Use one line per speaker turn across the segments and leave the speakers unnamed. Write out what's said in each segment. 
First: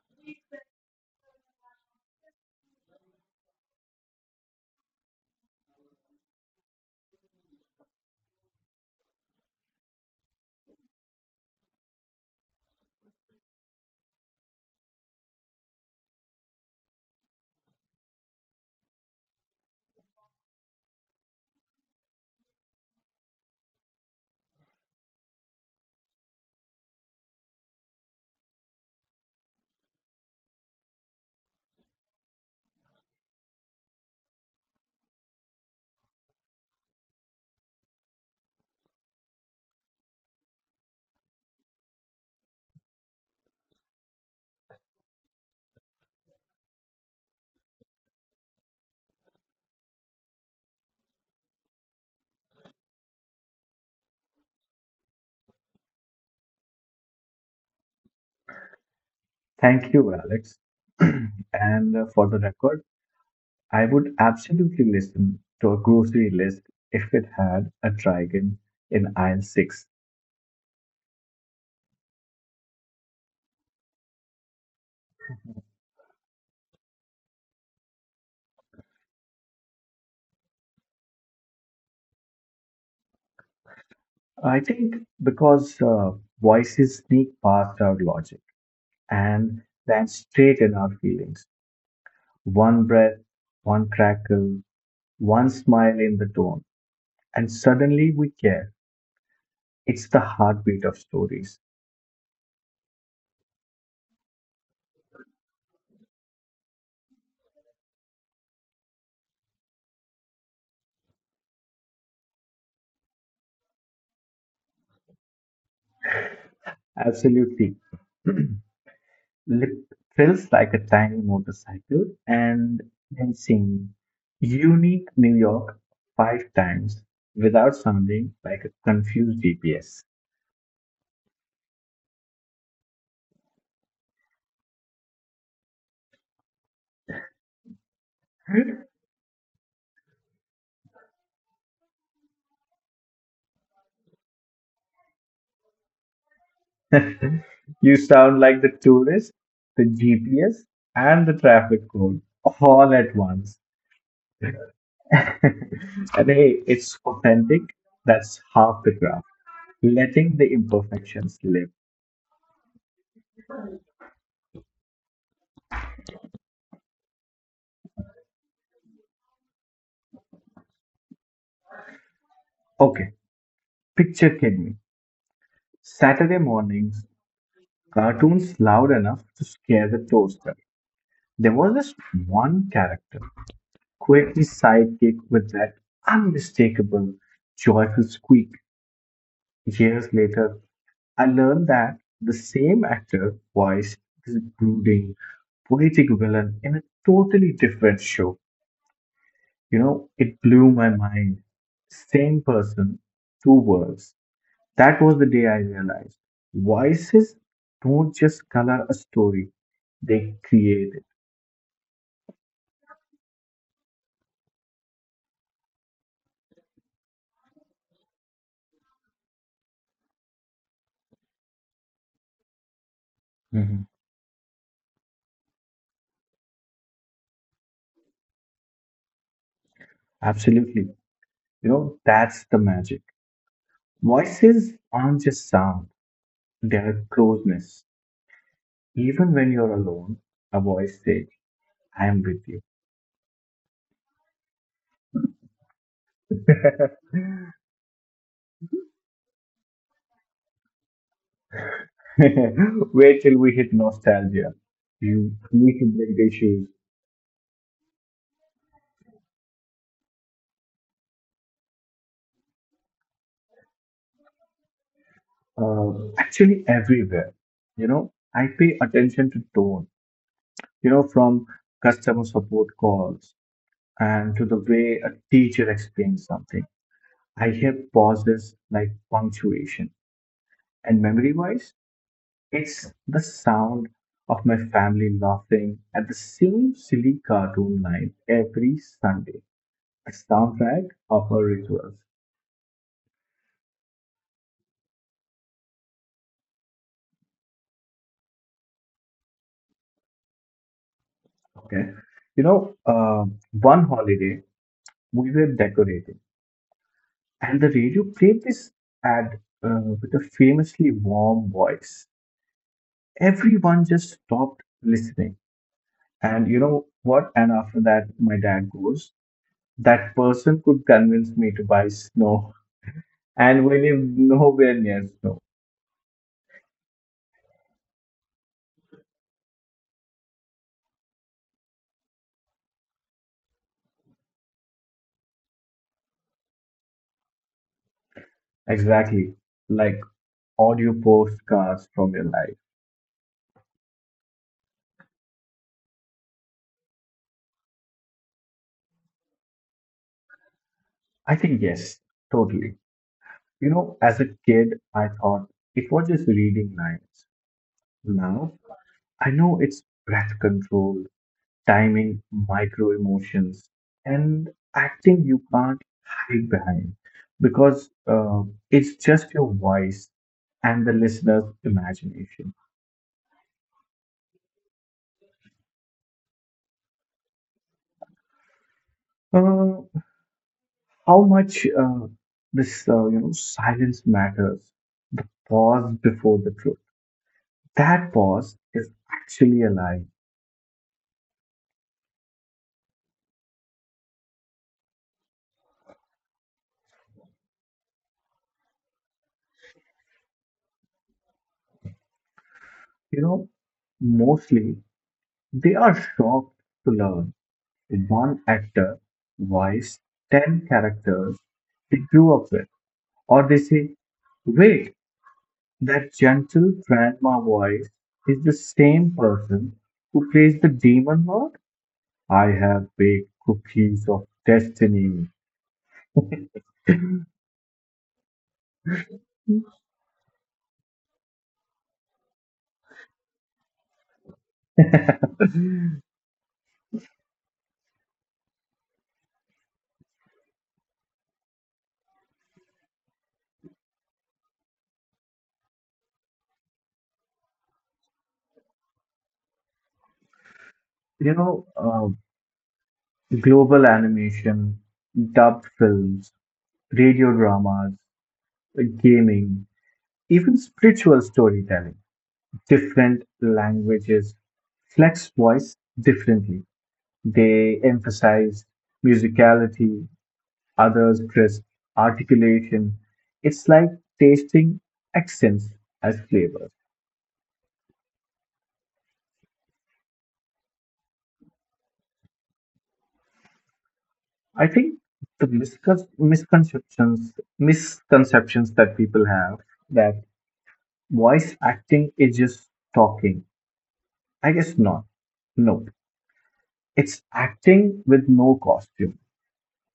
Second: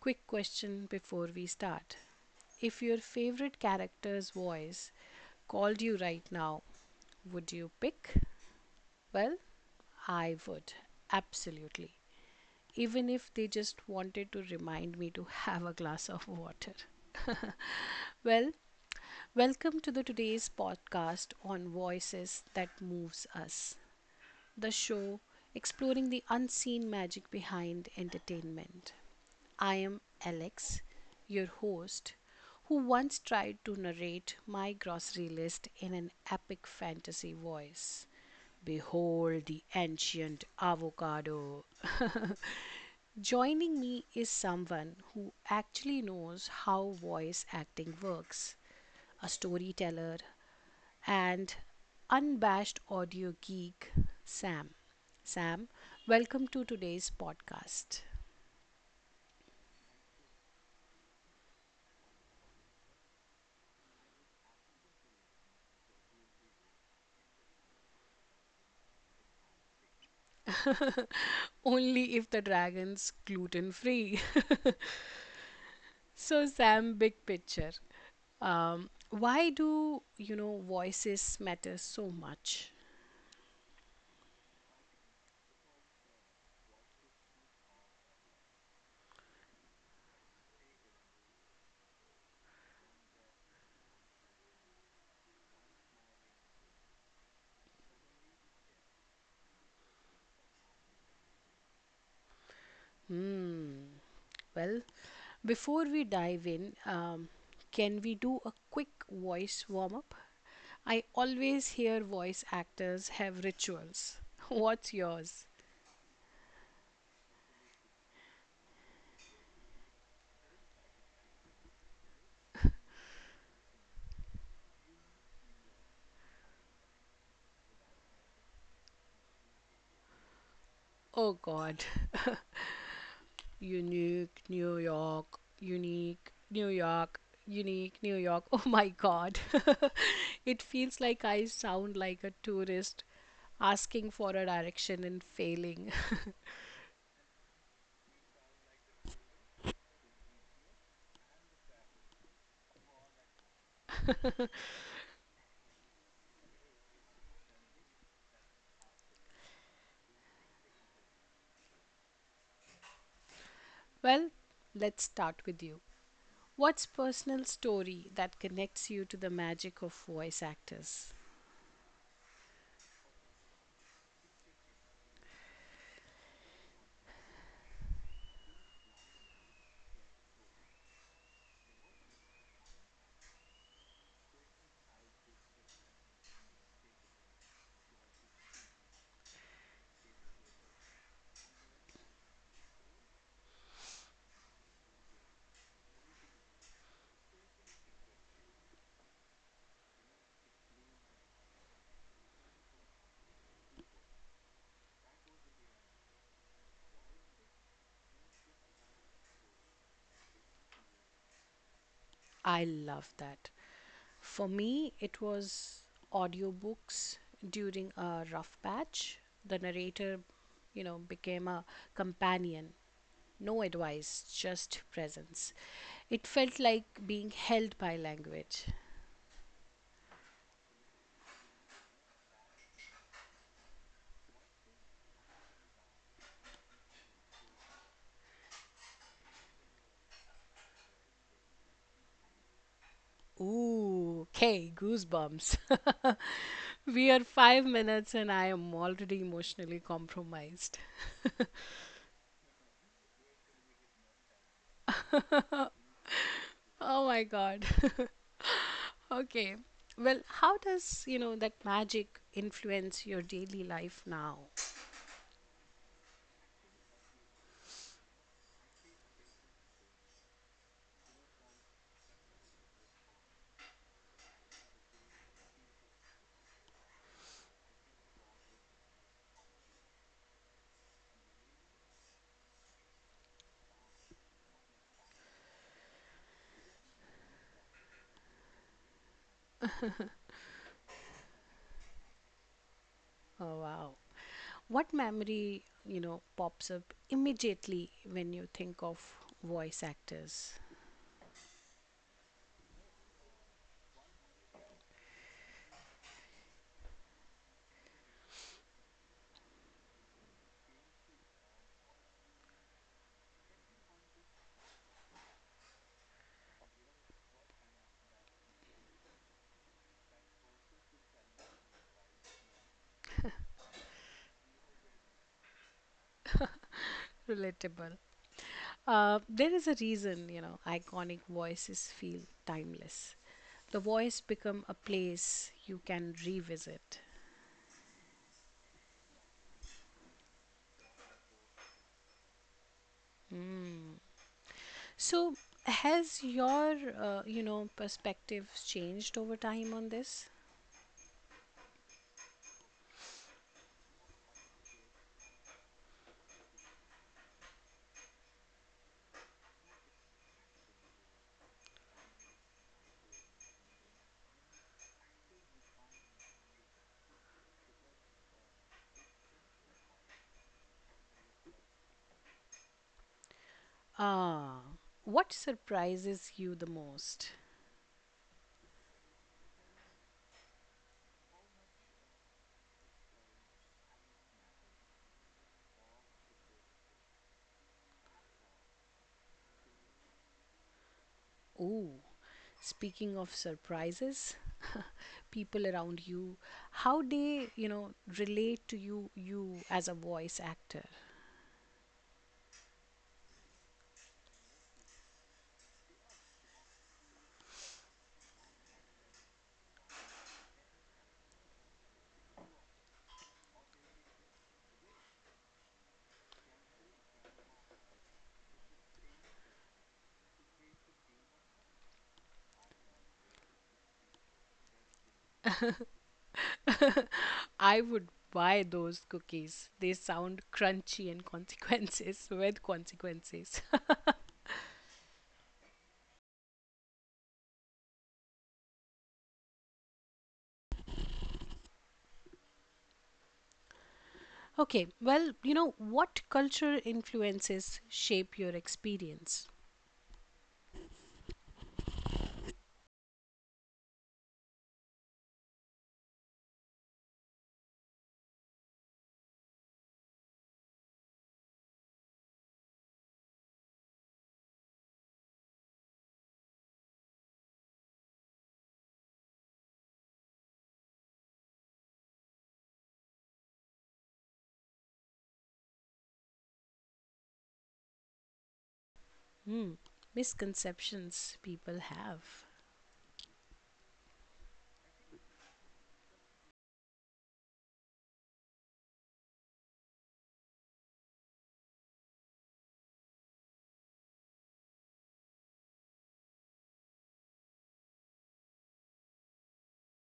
quick question before we start. If your favorite character's voice called you right now, would you pick? Well, I would, absolutely. Even if they just wanted to remind me to have a glass of water. Well, welcome to the today's podcast on voices that moves us, the show exploring the unseen magic behind entertainment. I am Alex, your host, who once tried to narrate my grocery list in an epic fantasy voice. Behold the ancient avocado. Joining me is someone who actually knows how voice acting works, a storyteller, and unabashed audio geek, Sam. Sam, welcome to today's podcast.
Thank you, Alex. and For the record, I would absolutely listen to a grocery list if it had a dragon in aisle six.
Only if the dragon's gluten free. so, Sam, big picture. Why do voices matter so much?
I think because voices sneak past our logic and land straight in our feelings. One breath, one crackle, one smile in the tone, and suddenly we care. It's the heartbeat of stories.
Hmm. Well, before we dive in, can we do a quick voice warm up? I always hear voice actors have rituals. What's yours?
Absolutely. It feels like a tiny motorcycle, and then sing Unique New York five times without sounding like a confused GPS.
Oh God. Unique New York, unique New York, unique New York. Oh my God. It feels like I sound like a tourist asking for a direction and failing.
You sound like the tourist, the GPS, and the traffic code all at once. And hey, it's authentic. That's half the craft. Letting the imperfections live.
Well, let's start with you. What's personal story that connects you to the magic of voice actors?
Okay, picture Kidney. Saturday mornings, cartoons loud enough to scare the toaster. There was this one character, quirky sidekick with that unmistakable, joyful squeak. Years later, I learned that the same actor voiced this brooding, poetic villain in a totally different show. It blew my mind. Same person, two worlds. That was the day I realized voices don't just color a story, they create.
I love that. For me, it was audiobooks during a rough patch. The narrator, you know, became a companion. No
Mhm.
advice, just presence. It felt like being held by language.
Absolutely. That's the magic. Voices aren't just sound, they're a closeness. Even when you're alone, a voice says, I am with you.
Ooh, okay, goosebumps. We are 5 minutes and I am already emotionally compromised.
Wait till we hit nostalgia. You need to break the issues.
Oh my god. Okay. Well, how does that magic influence your daily life now?
Actually, everywhere. I pay attention to tone, from customer support calls and to the way a teacher explains something. I hear pauses like punctuation. And memory wise, it's the sound of my family laughing at the same silly cartoon line every Sunday. The soundtrack of our rituals.
Oh, wow. What memory, you know, pops up immediately when you think of voice actors?
Okay. You know, uh, One holiday we were decorating, and the radio played this ad with a famously warm voice. Everyone just stopped listening. And you know what? And after that, my dad goes, that person could convince me to buy snow. And we live nowhere near snow.
Relatable. There is a reason, you know, iconic voices feel timeless. The voice become a place you can revisit.
Exactly. Like audio postcards from your life.
So, has your, perspective changed over time on this?
I think yes, totally. As a kid, I thought it was just reading lines. Now, I know it's breath control, timing, micro emotions, and acting you can't hide behind because it's just your voice and the listener's imagination.
Ah, what surprises you the most?
Uh, how much this silence matters, the pause before the truth. That pause is actually a lie.
Oh, speaking of surprises, people around you, how they, you know, relate to you, you as a voice actor.
you know Mostly they are shocked to learn one actor voiced 10 characters they grew up with, or they say, wait, that gentle grandma voice is the same person who plays the demon lord. I have baked cookies of destiny.
I would buy those cookies. They sound crunchy and consequences with consequences. okay, well, you know, what culture influences shape your experience?
you know, uh, Global animation, dubbed films, radio dramas, gaming, even spiritual storytelling. Different languages flex voice differently. They emphasize musicality, others crisp articulation. It's like tasting accents as flavors.
Hmm, misconceptions people have.
I think the misconceptions that people have, that voice acting is just talking. I guess not. No. It's acting with no costume,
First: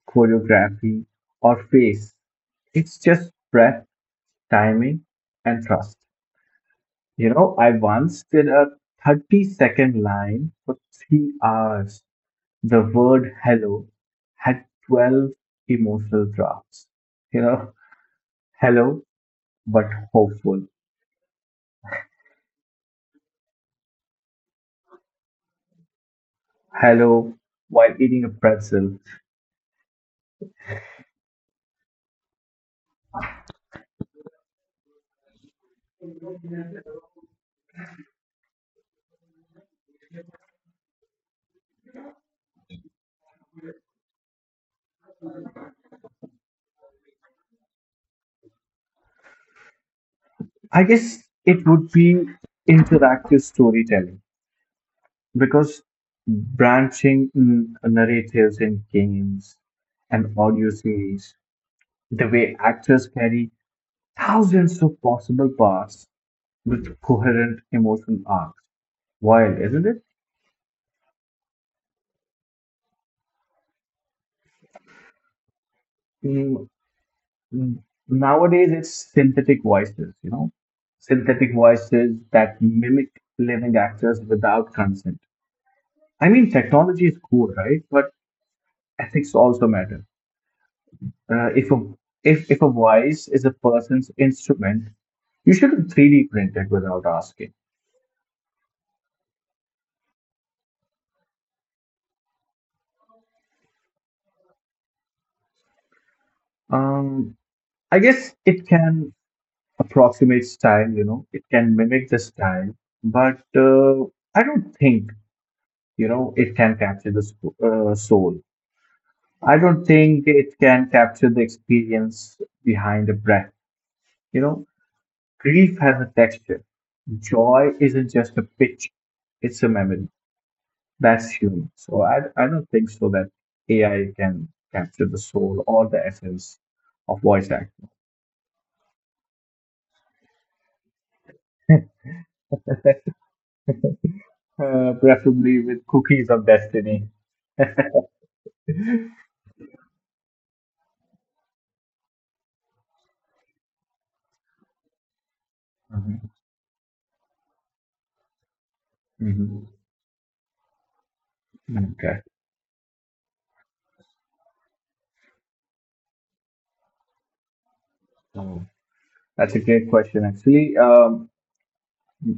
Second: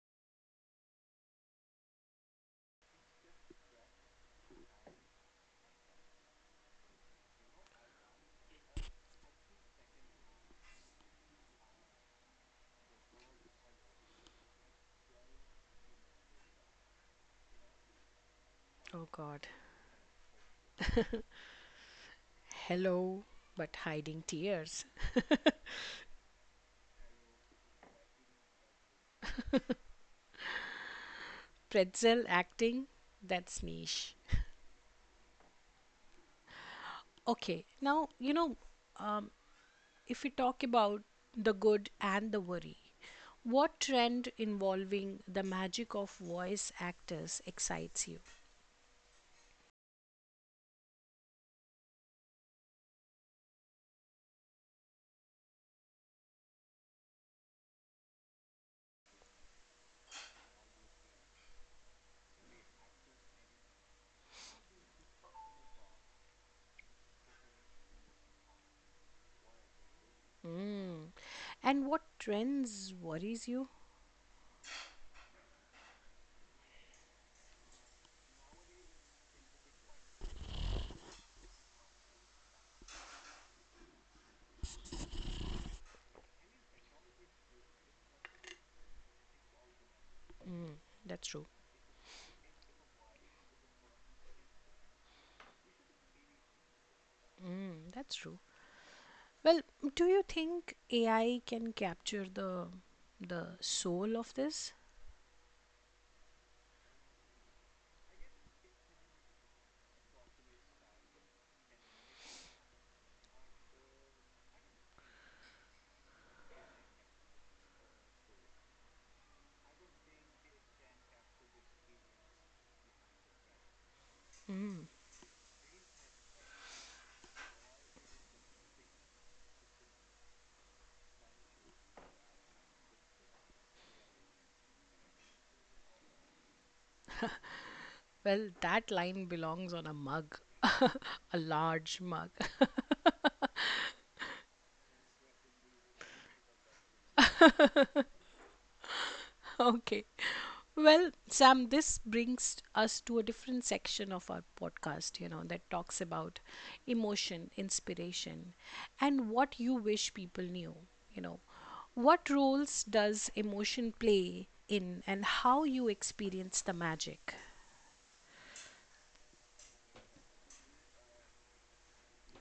choreography, or face. It's just breath, timing, and trust. I once did a 30-second line for 3 hours. The word hello had 12 emotional drafts. You know, hello,
Oh God.
but hopeful.
Hello, but hiding tears.
Hello, while eating a pretzel.
Pretzel acting, that's niche. Okay, now, you know, um, if we talk about the good and the worry, what trend involving the magic of voice actors excites you?
I guess it would be interactive storytelling. Because branching narratives in games and audio series, the way actors carry thousands of possible paths with coherent emotional arcs. Wild, isn't it?
Mm. And what trends worries you?
Mm, mm, Nowadays, it's synthetic voices, synthetic voices that mimic living actors without consent. I mean, technology is cool, right? But ethics also matter.
That's true.
Uh, if a if a voice is a person's instrument, you shouldn't 3D print it without asking.
Mm, that's true. Well, do you think AI can capture the soul of this?
Um, I guess it can approximate style, you know, it can mimic the style, but I don't think, you know, it can capture the soul. I don't think it can capture the experience behind a breath. You know, grief has a texture. Joy isn't just a pitch; it's a memory. That's human. So I don't think so that AI can capture the soul or the essence of voice acting,
Well, that line belongs on a mug, a large mug.
preferably with cookies of destiny.
okay. Well, Sam, this brings us to a different section of our podcast, you know, that talks
Mhm.
about emotion, inspiration, and what
Mhm.
you wish people knew, you know.
Okay.
What roles does emotion play in and how you experience the magic?
So that's a great question, actually. Um,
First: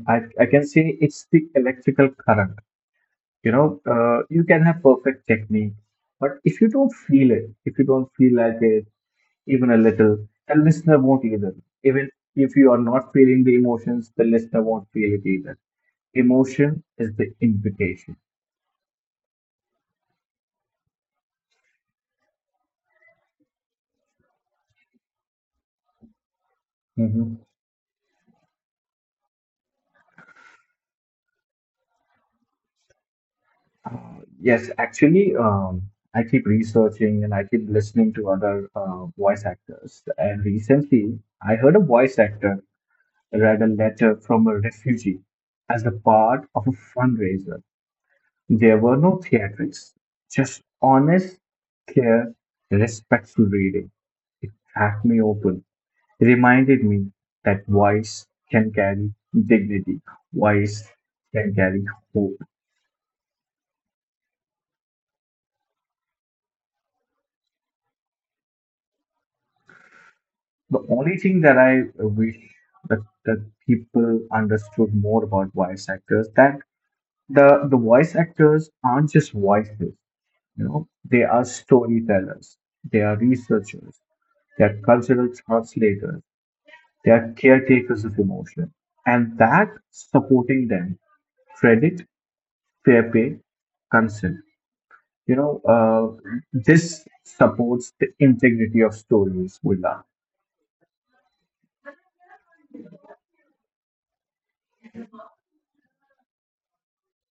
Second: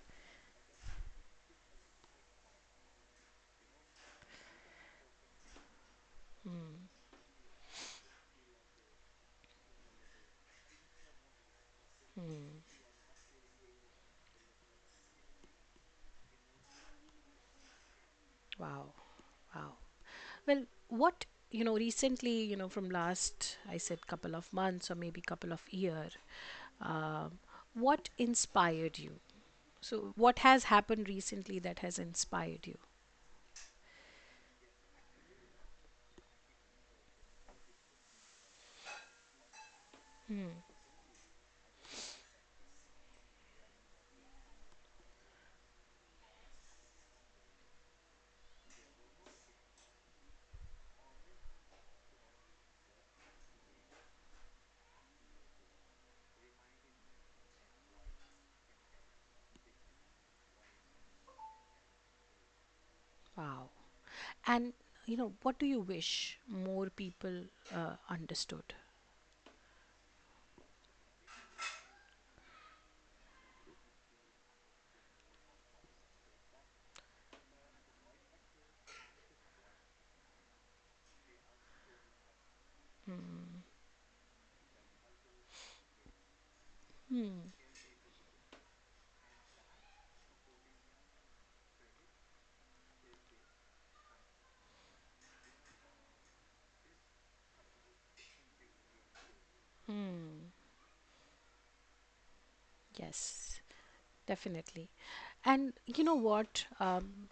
I, I can say it's the electrical current. You can have perfect technique, but if you don't feel it, if you don't feel like it, even a little, the listener won't either. Even if you are not feeling the emotions, the listener won't feel it either. Emotion is the invitation.
Wow. Wow. Well, what, you know, recently, you know, from last, I said couple of months or maybe couple of year,
Hmm.
um, what inspired you? So what has happened recently that has inspired you?
Uh, yes, actually, I keep researching and I keep listening to other voice actors. And recently, I heard a voice actor read a letter from a refugee as a part of a fundraiser. There were no theatrics, just honest, clear, respectful reading. It cracked me open. It reminded me that voice can carry dignity, voice can carry hope.
Wow. And, you know, what do you wish more people understood?
The only thing that I wish that, that people understood more about voice actors, that the voice actors aren't just voices, you know, they are storytellers, they are researchers, they are cultural translators. They are caretakers of emotion, and that supporting them, credit, fair pay, consent. You know, uh, this supports the integrity of stories, Bulla.
Yes, definitely. And you know what?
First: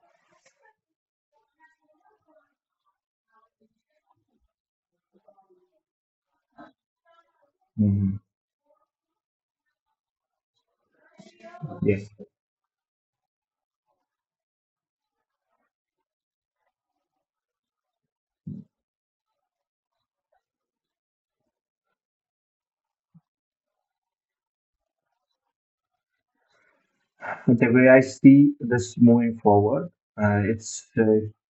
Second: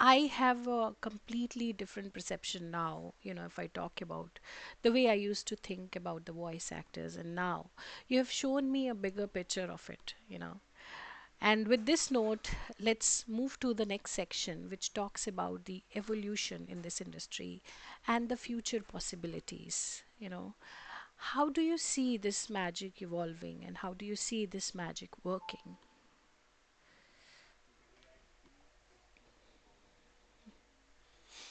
I have a completely different perception now, you know, if I talk about the way I used to think about the voice actors, and now you
Mhm.
have shown me a bigger picture of it, you know. And with
Yes.
this note, let's move to the next section, which talks about the evolution in this industry and the future possibilities. You know, how do you see this magic evolving and how do you see this magic working?
The way I see this moving forward, it's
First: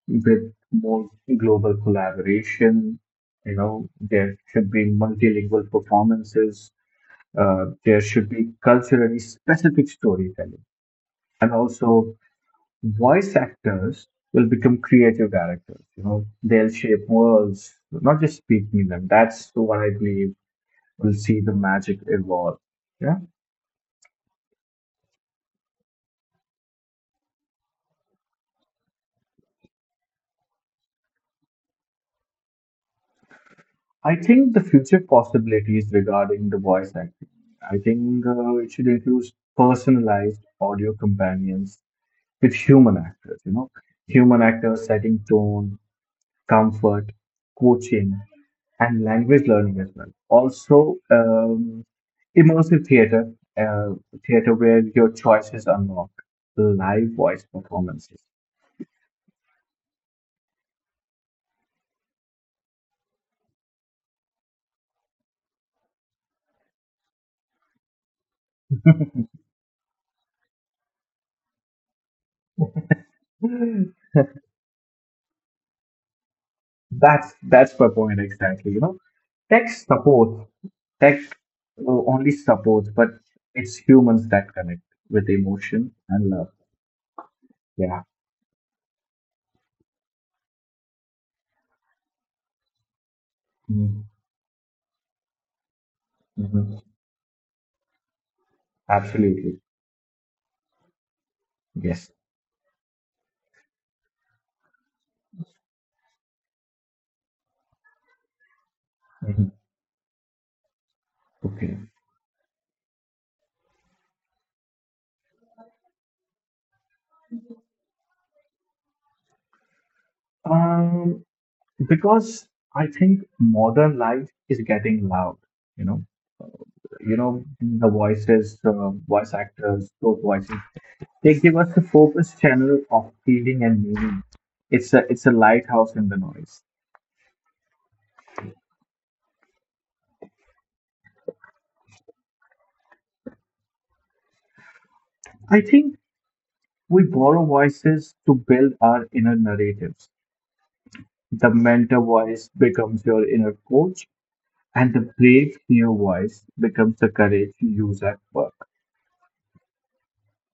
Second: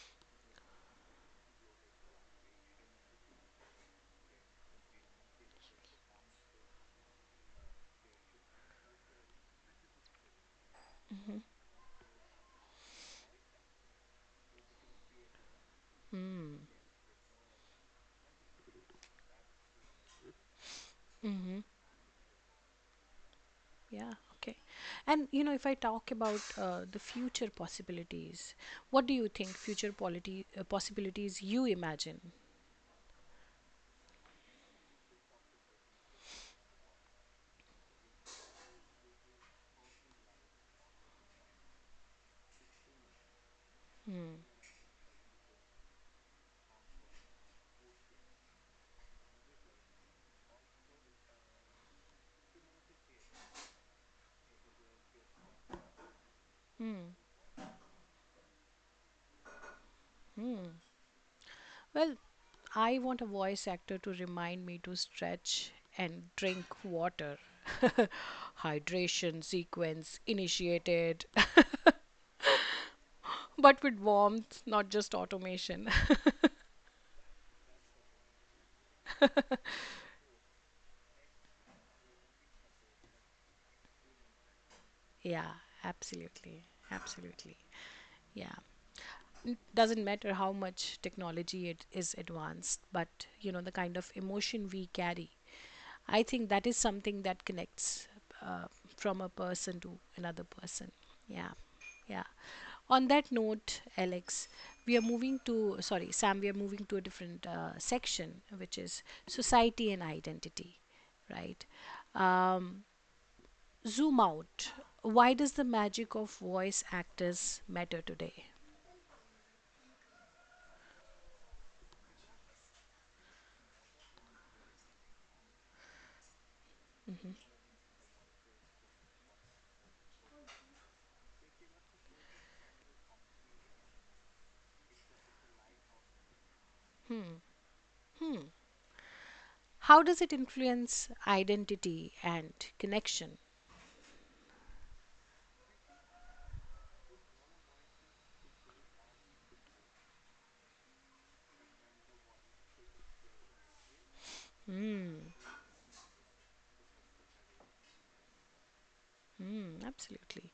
with more global collaboration. You know, there should be multilingual performances. There should be culturally specific storytelling, and also voice actors will become creative directors. You know, they'll shape worlds, not just speaking them. That's what I believe will see the magic evolve. Yeah.
Yeah, okay. And you know, if I talk about the future possibilities, what do you think future polity possibilities you imagine?
I think the future possibilities regarding the voice acting, I think it should include personalized audio companions with human actors. You know, human actors setting tone, comfort, coaching, and language learning as well. Also, immersive theater, uh, theater where your choices unlock live voice performances.
Well, I want a voice actor to remind me to stretch and drink water. Hydration sequence initiated, but with warmth, not just automation.
That's my point exactly. You know, tech supports, tech only supports, but it's humans that connect with
Yeah,
emotion and love.
absolutely. Absolutely.
Yeah.
Yeah. It doesn't matter how much technology it is advanced, but you know, the kind
Mhm.
of emotion we carry. I think that is
Mhm.
something that connects uh, from a
Absolutely.
person to another person. Yeah.
Yes.
Yeah. On that note, Alex, we are moving to, sorry, Sam, we are moving to a different section, which is
Mhm.
society and identity, right?
Okay.
Um, zoom out, why does the magic of voice actors matter today?
Um, because I think modern life is getting loud. You know, you know the voices, voice actors, those voices. They give us a focused channel of feeling and meaning. It's a lighthouse in the noise.
How does it influence identity and connection?
I think we borrow voices to build our inner narratives. The mentor voice becomes your inner coach, and the brave new voice becomes the courage you use at work.
Mm, absolutely,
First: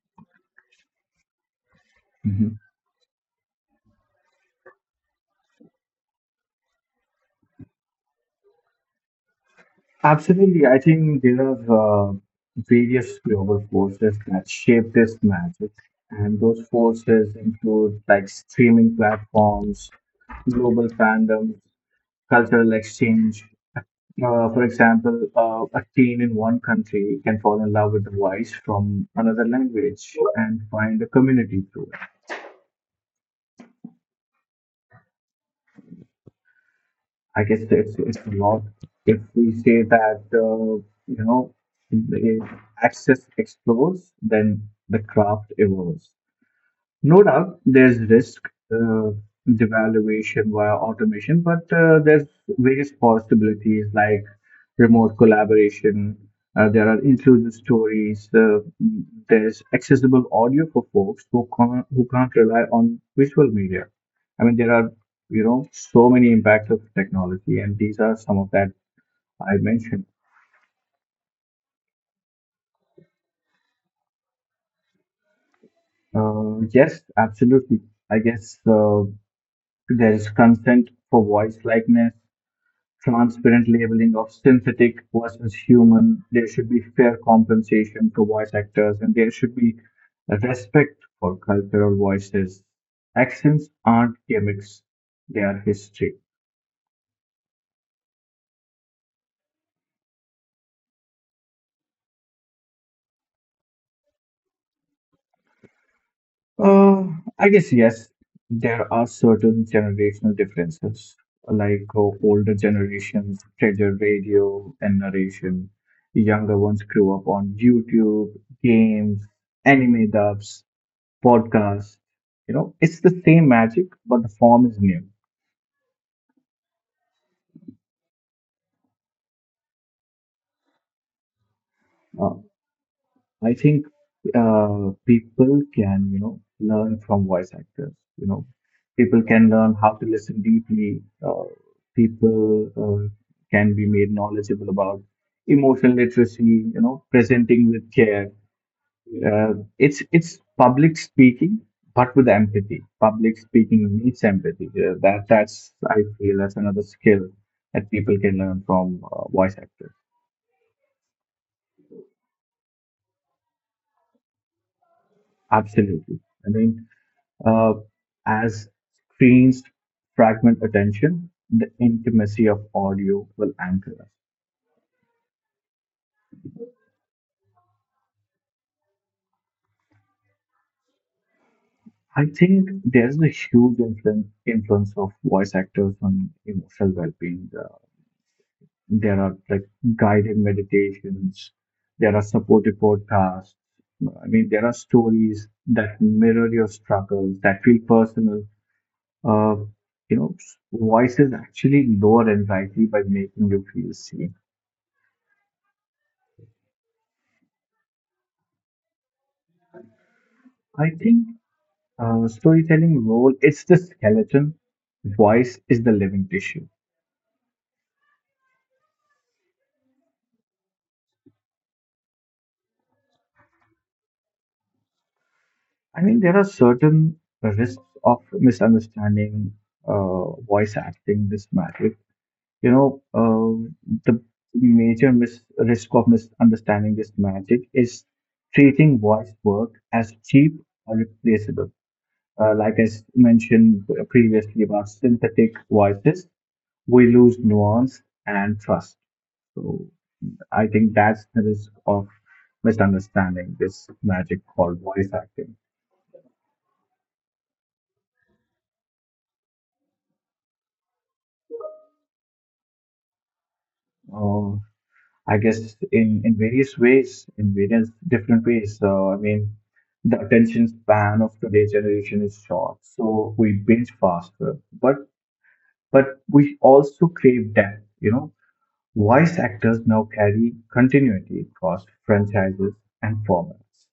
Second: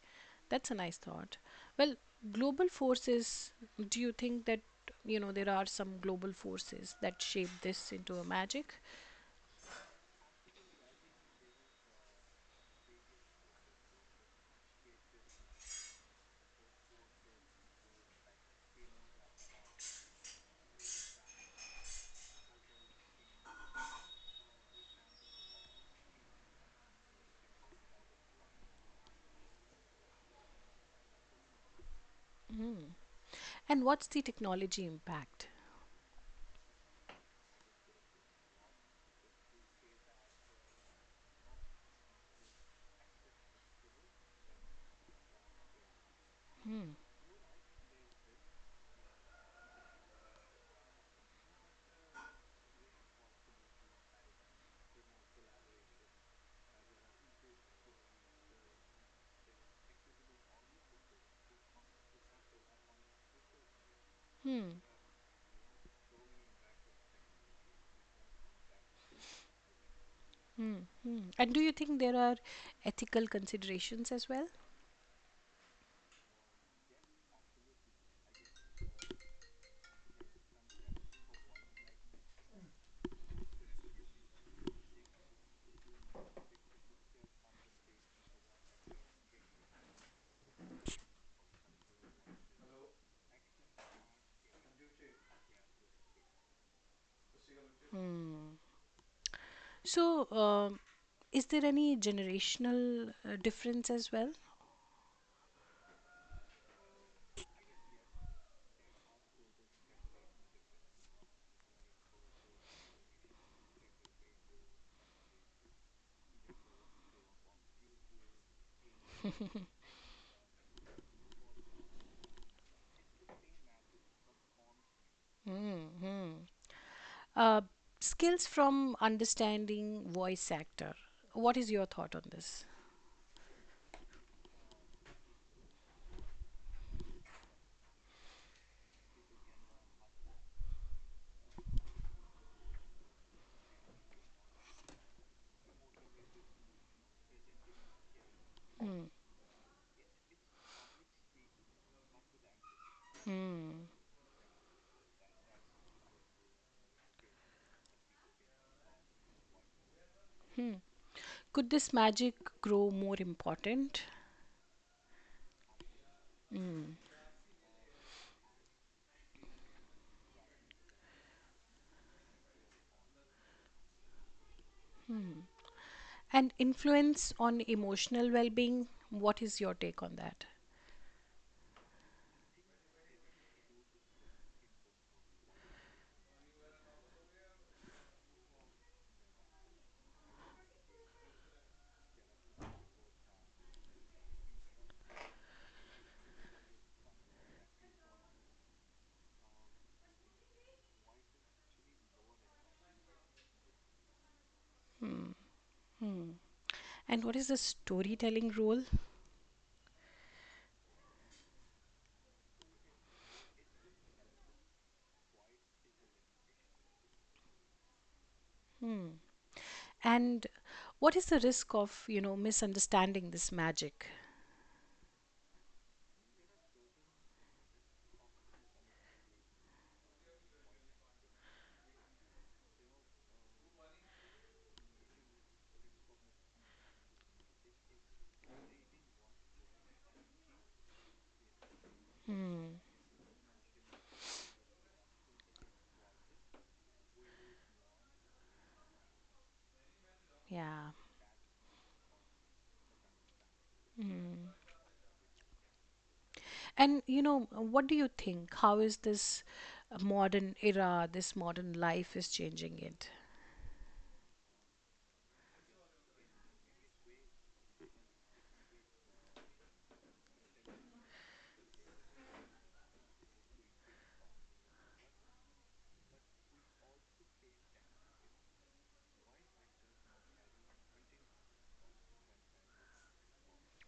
that's a nice thought. Well,
Mm-hmm.
global forces, do you think that you know there are some global forces that shape this into a magic?
Absolutely. I think there are various global forces that shape this magic, and those forces include like streaming platforms, global fandoms, cultural exchange. For example, a teen in one country can fall in love with a voice from another language and find a community through it.
And what's the technology impact?
I guess it's a lot. If we say that uh, you know if access explores, then the craft evolves. No doubt there's risk, devaluation via automation, but there's various possibilities like remote collaboration. There are inclusive stories. There's accessible audio for folks who can't rely on visual media. I mean, there are, you know, so many impacts of technology, and these are some of that I mentioned.
Hmm. And do you think there are ethical considerations as well?
Yes, absolutely. I guess there is consent for voice likeness, transparent labeling of synthetic versus human. There should be fair compensation to voice actors, and there should be a respect for cultural voices. Accents aren't gimmicks, they are history.
So is there any generational difference as well?
Uh, I guess, yes, there are certain generational differences, like older generations treasure radio and narration, younger ones grew up on YouTube, games, anime dubs, podcast. You know, it's the same magic, but the form is new.
Uh, skills from understanding voice actor. What is your thought on
Uh,
this?
I think people can, you know, learn from voice actors. You know, people can learn how to listen deeply. People can be made knowledgeable about emotional literacy. You know, presenting with care. It's public speaking, but with empathy. Public speaking needs empathy. That's I feel that's another skill that people can learn from voice actors.
Could this magic grow more important
Absolutely. I mean, uh, as screens fragment attention, the intimacy of audio will anchor us.
and influence on emotional well being? What is your take on that?
I think there's a huge influence of voice actors on emotional well-being. There are like guided meditations. There are supportive podcasts. I mean, there are stories that mirror your struggles, that feel personal. Uh, you know, Voices actually lower anxiety by making you feel seen.
And what is the storytelling role?
I think storytelling role is the skeleton, voice is the living tissue.
And what is the risk of, you know, misunderstanding this magic?
I mean, there are certain risks of misunderstanding, voice acting, this matter. you know, uh, the major risk of misunderstanding this magic is treating voice work as cheap or replaceable. Like I mentioned previously about synthetic voices, we lose nuance and trust. So I think
Yeah.
that's the risk of misunderstanding this magic called voice acting.
And, you know, what do you think? How is this modern era, this modern life is changing it?
Uh, I guess in various ways, in various different ways. So I mean, the attention span of today's generation is short, so we binge faster. But we also crave depth. You know, voice actors now carry continuity across franchises and formats.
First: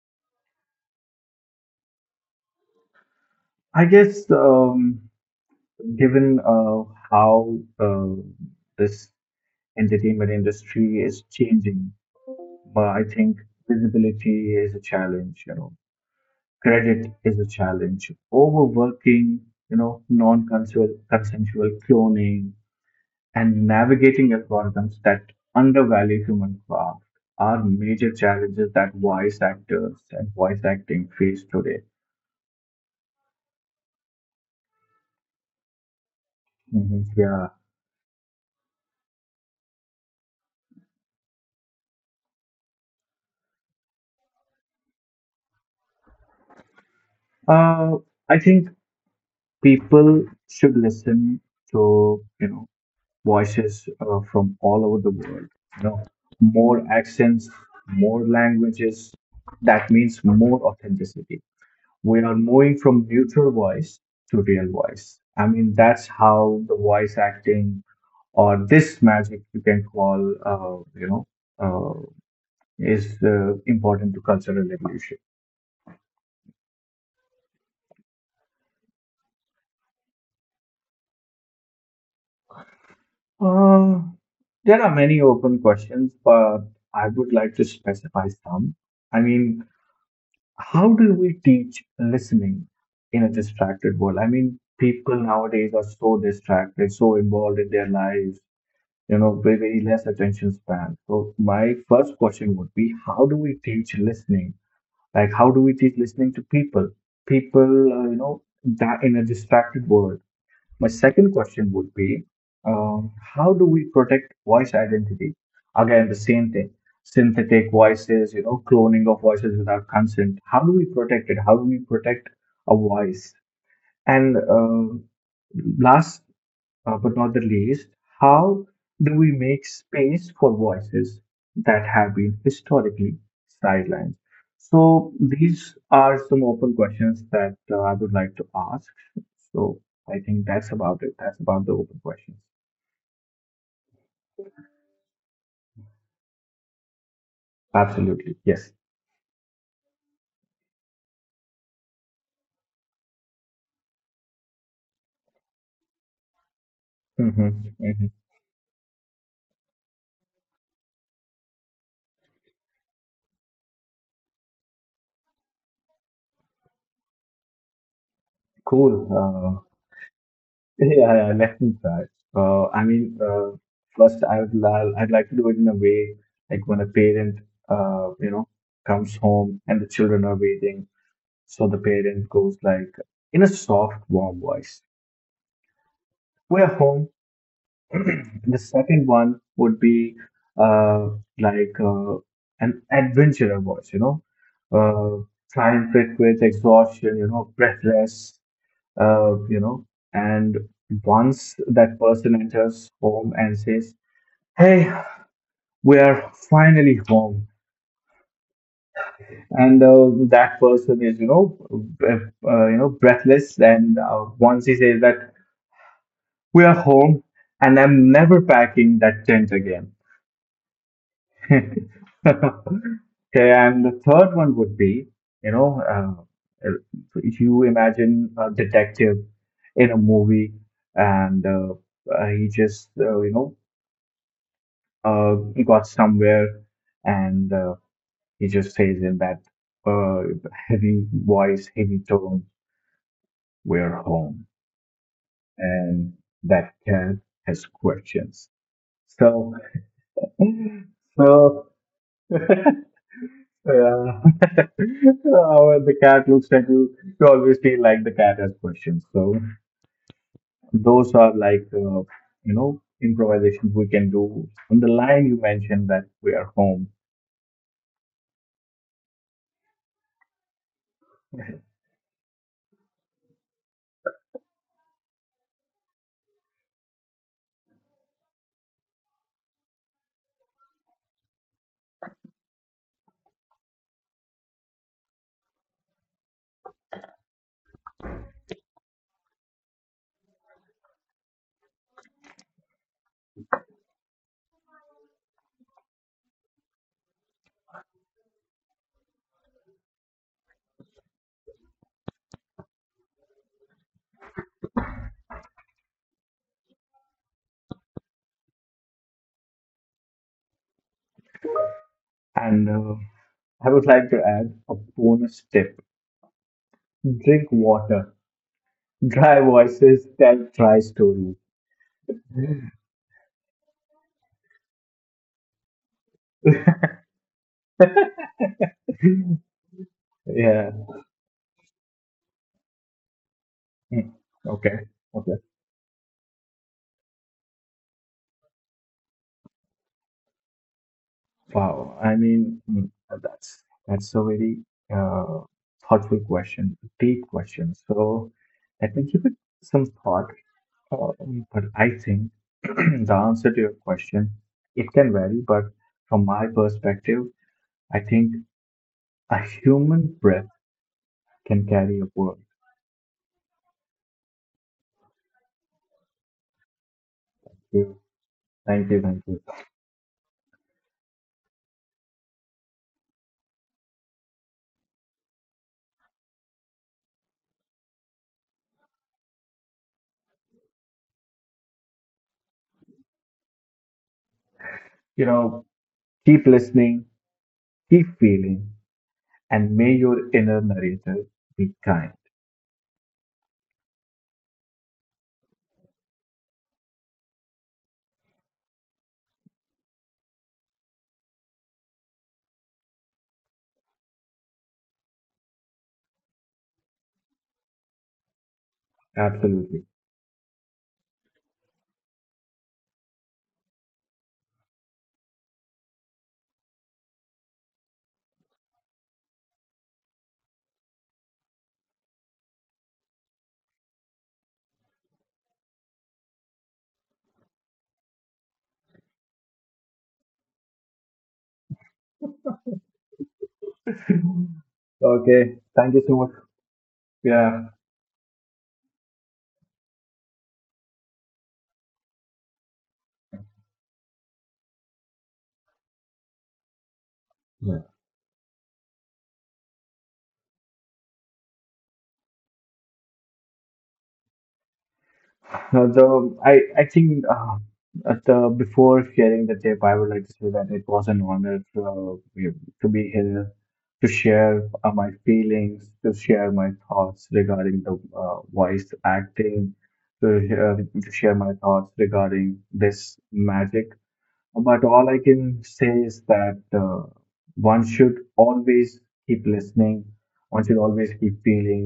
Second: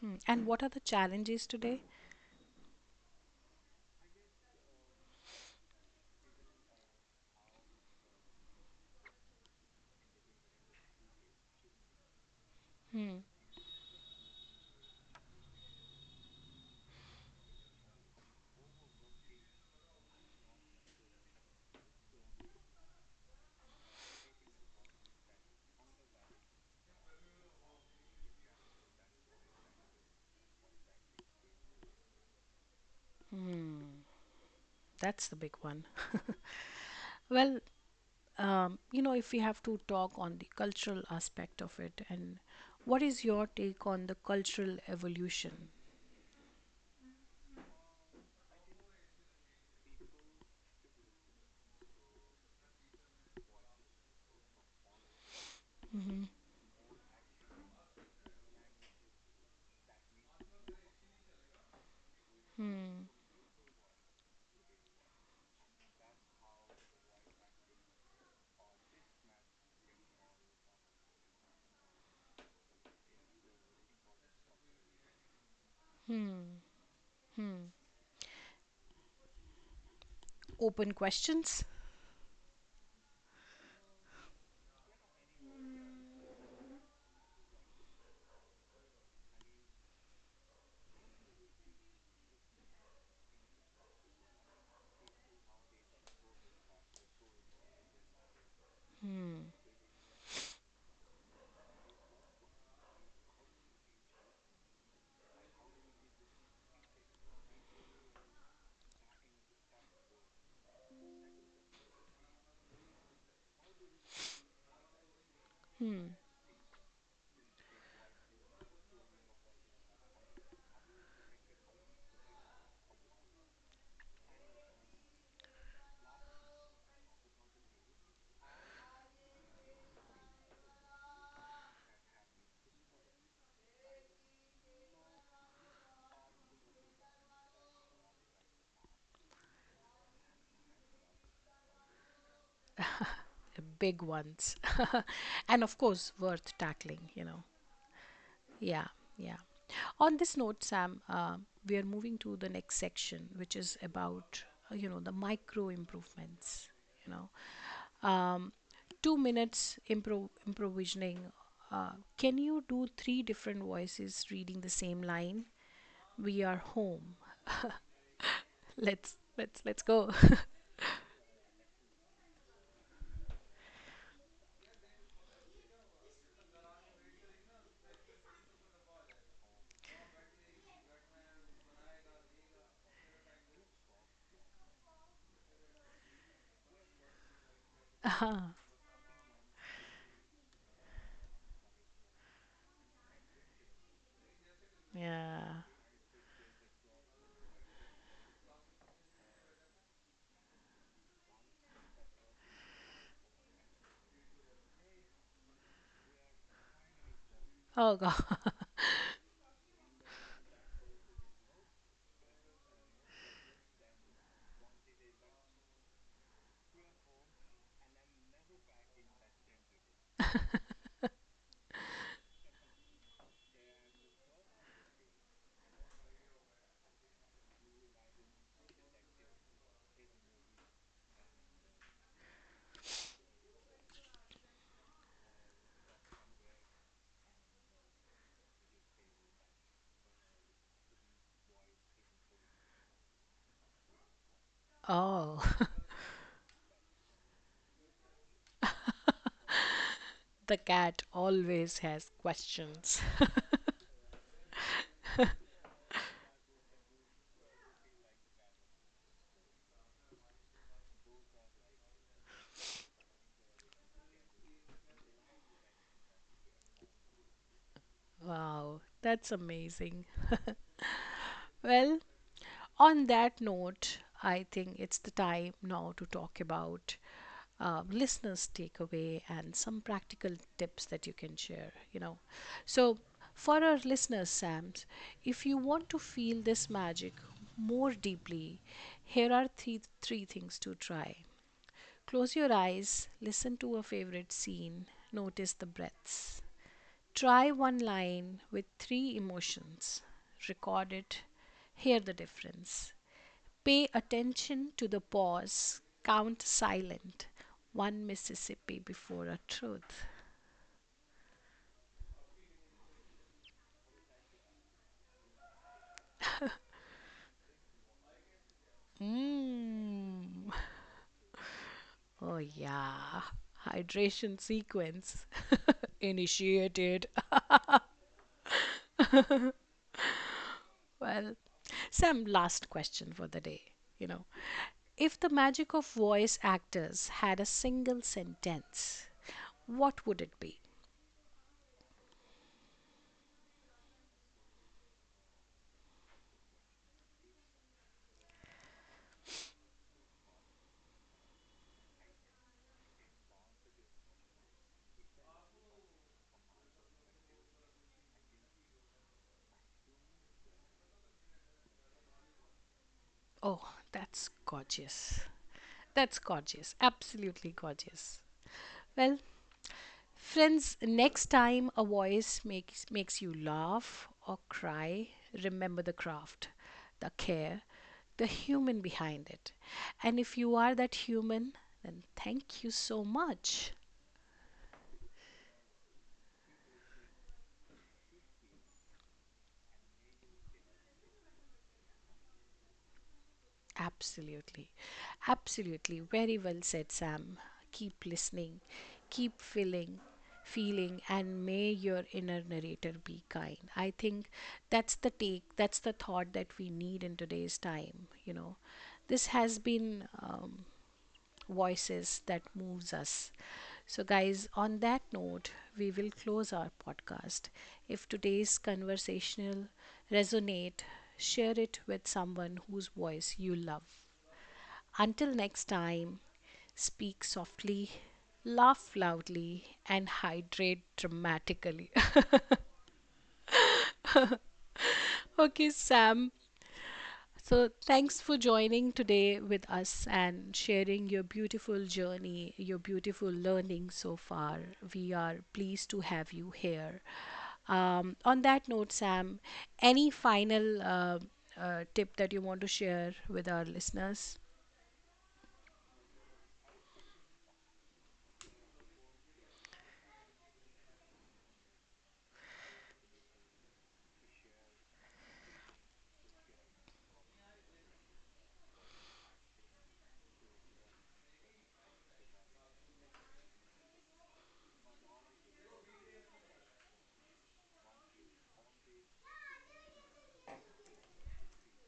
Hmm. And what are the challenges today?
I guess given how this entertainment industry is changing, but I think visibility is a challenge. You know, credit is a challenge. Overworking, non-consensual consensual cloning, and navigating algorithms that undervalue human craft are major challenges that voice actors and voice acting face today.
That's the big one.
Mhm. Yeah.
Well, you know, if we have to talk on the cultural aspect of it, and what is your take on the cultural evolution?
Uh, I think people should listen to, you know, voices from all over the world. You know, more accents, more languages. That means more authenticity. We are moving from neutral voice to real voice. I mean, that's how the voice acting or this magic you can call, uh, is important to cultural evolution.
Open questions,
Uh, there are many open questions, but I would like to specify some. I mean, how do we teach listening in a distracted world? I mean, people nowadays are so distracted, so involved in their lives, you know, very, very less attention span. So my first question would be, how do we teach listening? Like, how do we teach listening to people? People, that in a distracted world. My second question would be, how do we protect voice identity? Again, the same thing. Synthetic voices, you know, cloning of voices without consent. How do we protect it? How do we protect a voice? And last but not the least, how do we make space for voices that have been historically sidelined? So these are some open questions that I would like to ask. So I think that's about it. That's about the open questions.
big ones, and of course, worth tackling, you know.
Absolutely. Yes.
Yeah, yeah. On this note, Sam, we are moving to the next section, which is about you know the micro improvements. You
Hmm,
know,
hmm.
um, 2 minutes improvising. Can you do three different voices reading the same line? We are home.
Cool.
Let's go.
Yeah, yeah, yeah. Let me try. Uh, I mean, uh, first I'd like to do it in a way like when a parent, uh, you know, comes home and the children are waiting. So the parent goes like in a soft, warm voice. We're home.
Ah,
the second one would be uh, like an adventurer voice, you know, uh,
yeah.
triumphant with exhaustion, you know, breathless, uh, you know. And once that person enters home and says, "Hey, we are finally home,"
Oh God.
and that person is, you know, breathless. And once he says that, we are home, and I'm never packing that tent again. Okay, and the third one would be, you know, uh, uh, if you imagine a detective in a movie and he just, uh, got somewhere and he just says in that uh, heavy voice, heavy tone, we're home.
Oh,
And that cat has questions. So,
the cat
so
always has
yeah.
questions.
Oh, when the cat looks at you, you always feel like the cat has questions. So those are like, improvisations we can do. On the line, you mentioned that we are home,
Wow, that's amazing. Well, on that note, I think it's the time now to talk about listeners' takeaway and some practical tips that you can share. You know, so for our listeners, Sams, if you want to feel this magic more deeply, here are three things to try. Close your eyes, listen to a favorite scene, notice the breaths. Try one line with three emotions. Record it. Hear the difference. Pay attention to the pause. Count silent. One Mississippi before a truth.
and I would like to add a bonus tip: drink water. Dry voices tell dry stories.
Oh, yeah. Hydration sequence initiated.
Yeah.
well, some last question for the day. You
Mm.
know,
Okay.
if the magic of voice actors had a single sentence, what would it be?
Wow. I mean, mm, that's a very uh, thoughtful question, deep question. So let me give it some thought. But I think the answer to your question, it can vary, but from my perspective, I think a human breath can carry a world.
Oh, that's gorgeous. That's gorgeous. Absolutely
Thank you.
gorgeous.
Thank you.
Well,
Thank you.
friends, next time a voice makes you laugh or cry, remember the craft, the care, the human behind it. And if you are that human, then thank you so much.
You know, keep listening, keep feeling, and may your inner narrator be kind.
Absolutely. Absolutely. Very well said, Sam. Keep listening, keep feeling, feeling, and may your inner narrator be kind. I think that's the take, that's the thought that we need in today's time. You know, this has
Absolutely.
been voices that moves us. So guys, on that note, we will close our podcast. If today's conversational resonate, share it with someone whose voice you love. Until next time, speak softly, laugh loudly, and hydrate dramatically.
Okay.
Okay
Thank you so
Sam,
much.
so,
Yeah.
thanks for joining today with us and sharing your beautiful journey, your beautiful learning so far. We are pleased to have you here.
Yeah.
On that note, Sam, any final tip that you want to share with our listeners?
Now, the I think at the before sharing the tip, I would like to say that it was an honor to be here to share my feelings, to share my thoughts regarding the voice acting, to share my thoughts regarding this magic. But all I can say is that one should always keep listening. One should always keep feeling,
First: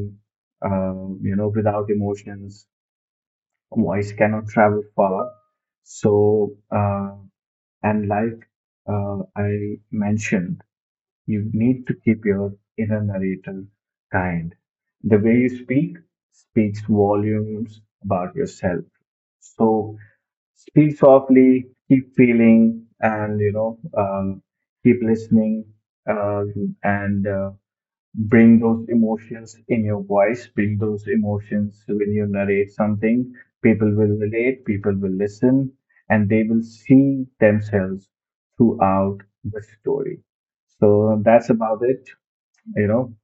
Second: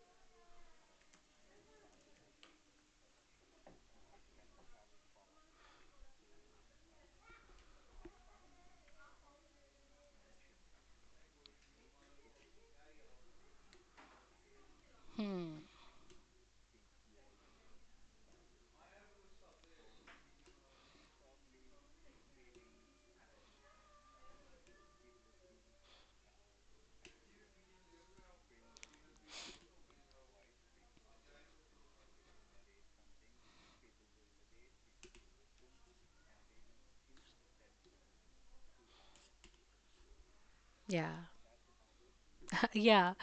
uh, without emotions voice cannot travel far. So, and like I mentioned, you need to keep your inner narrator kind. The way you speak speaks volumes about yourself. So, speak softly, keep feeling, and keep listening, and bring those emotions in your voice, bring those emotions when you narrate something. People will relate, people will listen, and they will see themselves throughout the story.
Yeah.
So that's about it, you know.
Yeah.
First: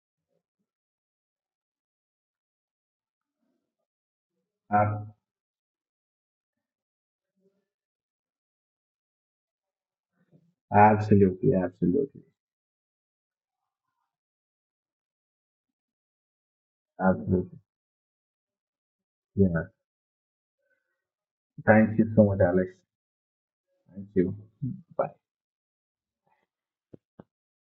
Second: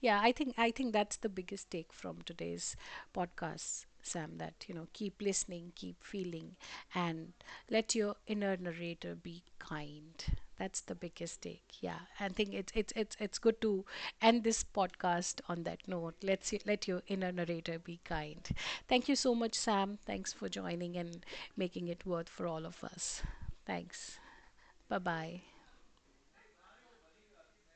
Yeah, I think that's the biggest take from today's podcast, Sam, that you know,
Uh,
keep listening, keep feeling and let your inner narrator be kind. That's the biggest
Absolutely,
take. Yeah.
absolutely,
I think it's good to end this podcast on that note. Let your inner
absolutely.
narrator be kind. Thank you so much,
Yeah.
Sam. Thanks for joining and making
Thank
it
you so
worth
much,
for all
Alex.
of us.
Thank
Thanks.
you. Bye.
Bye-bye.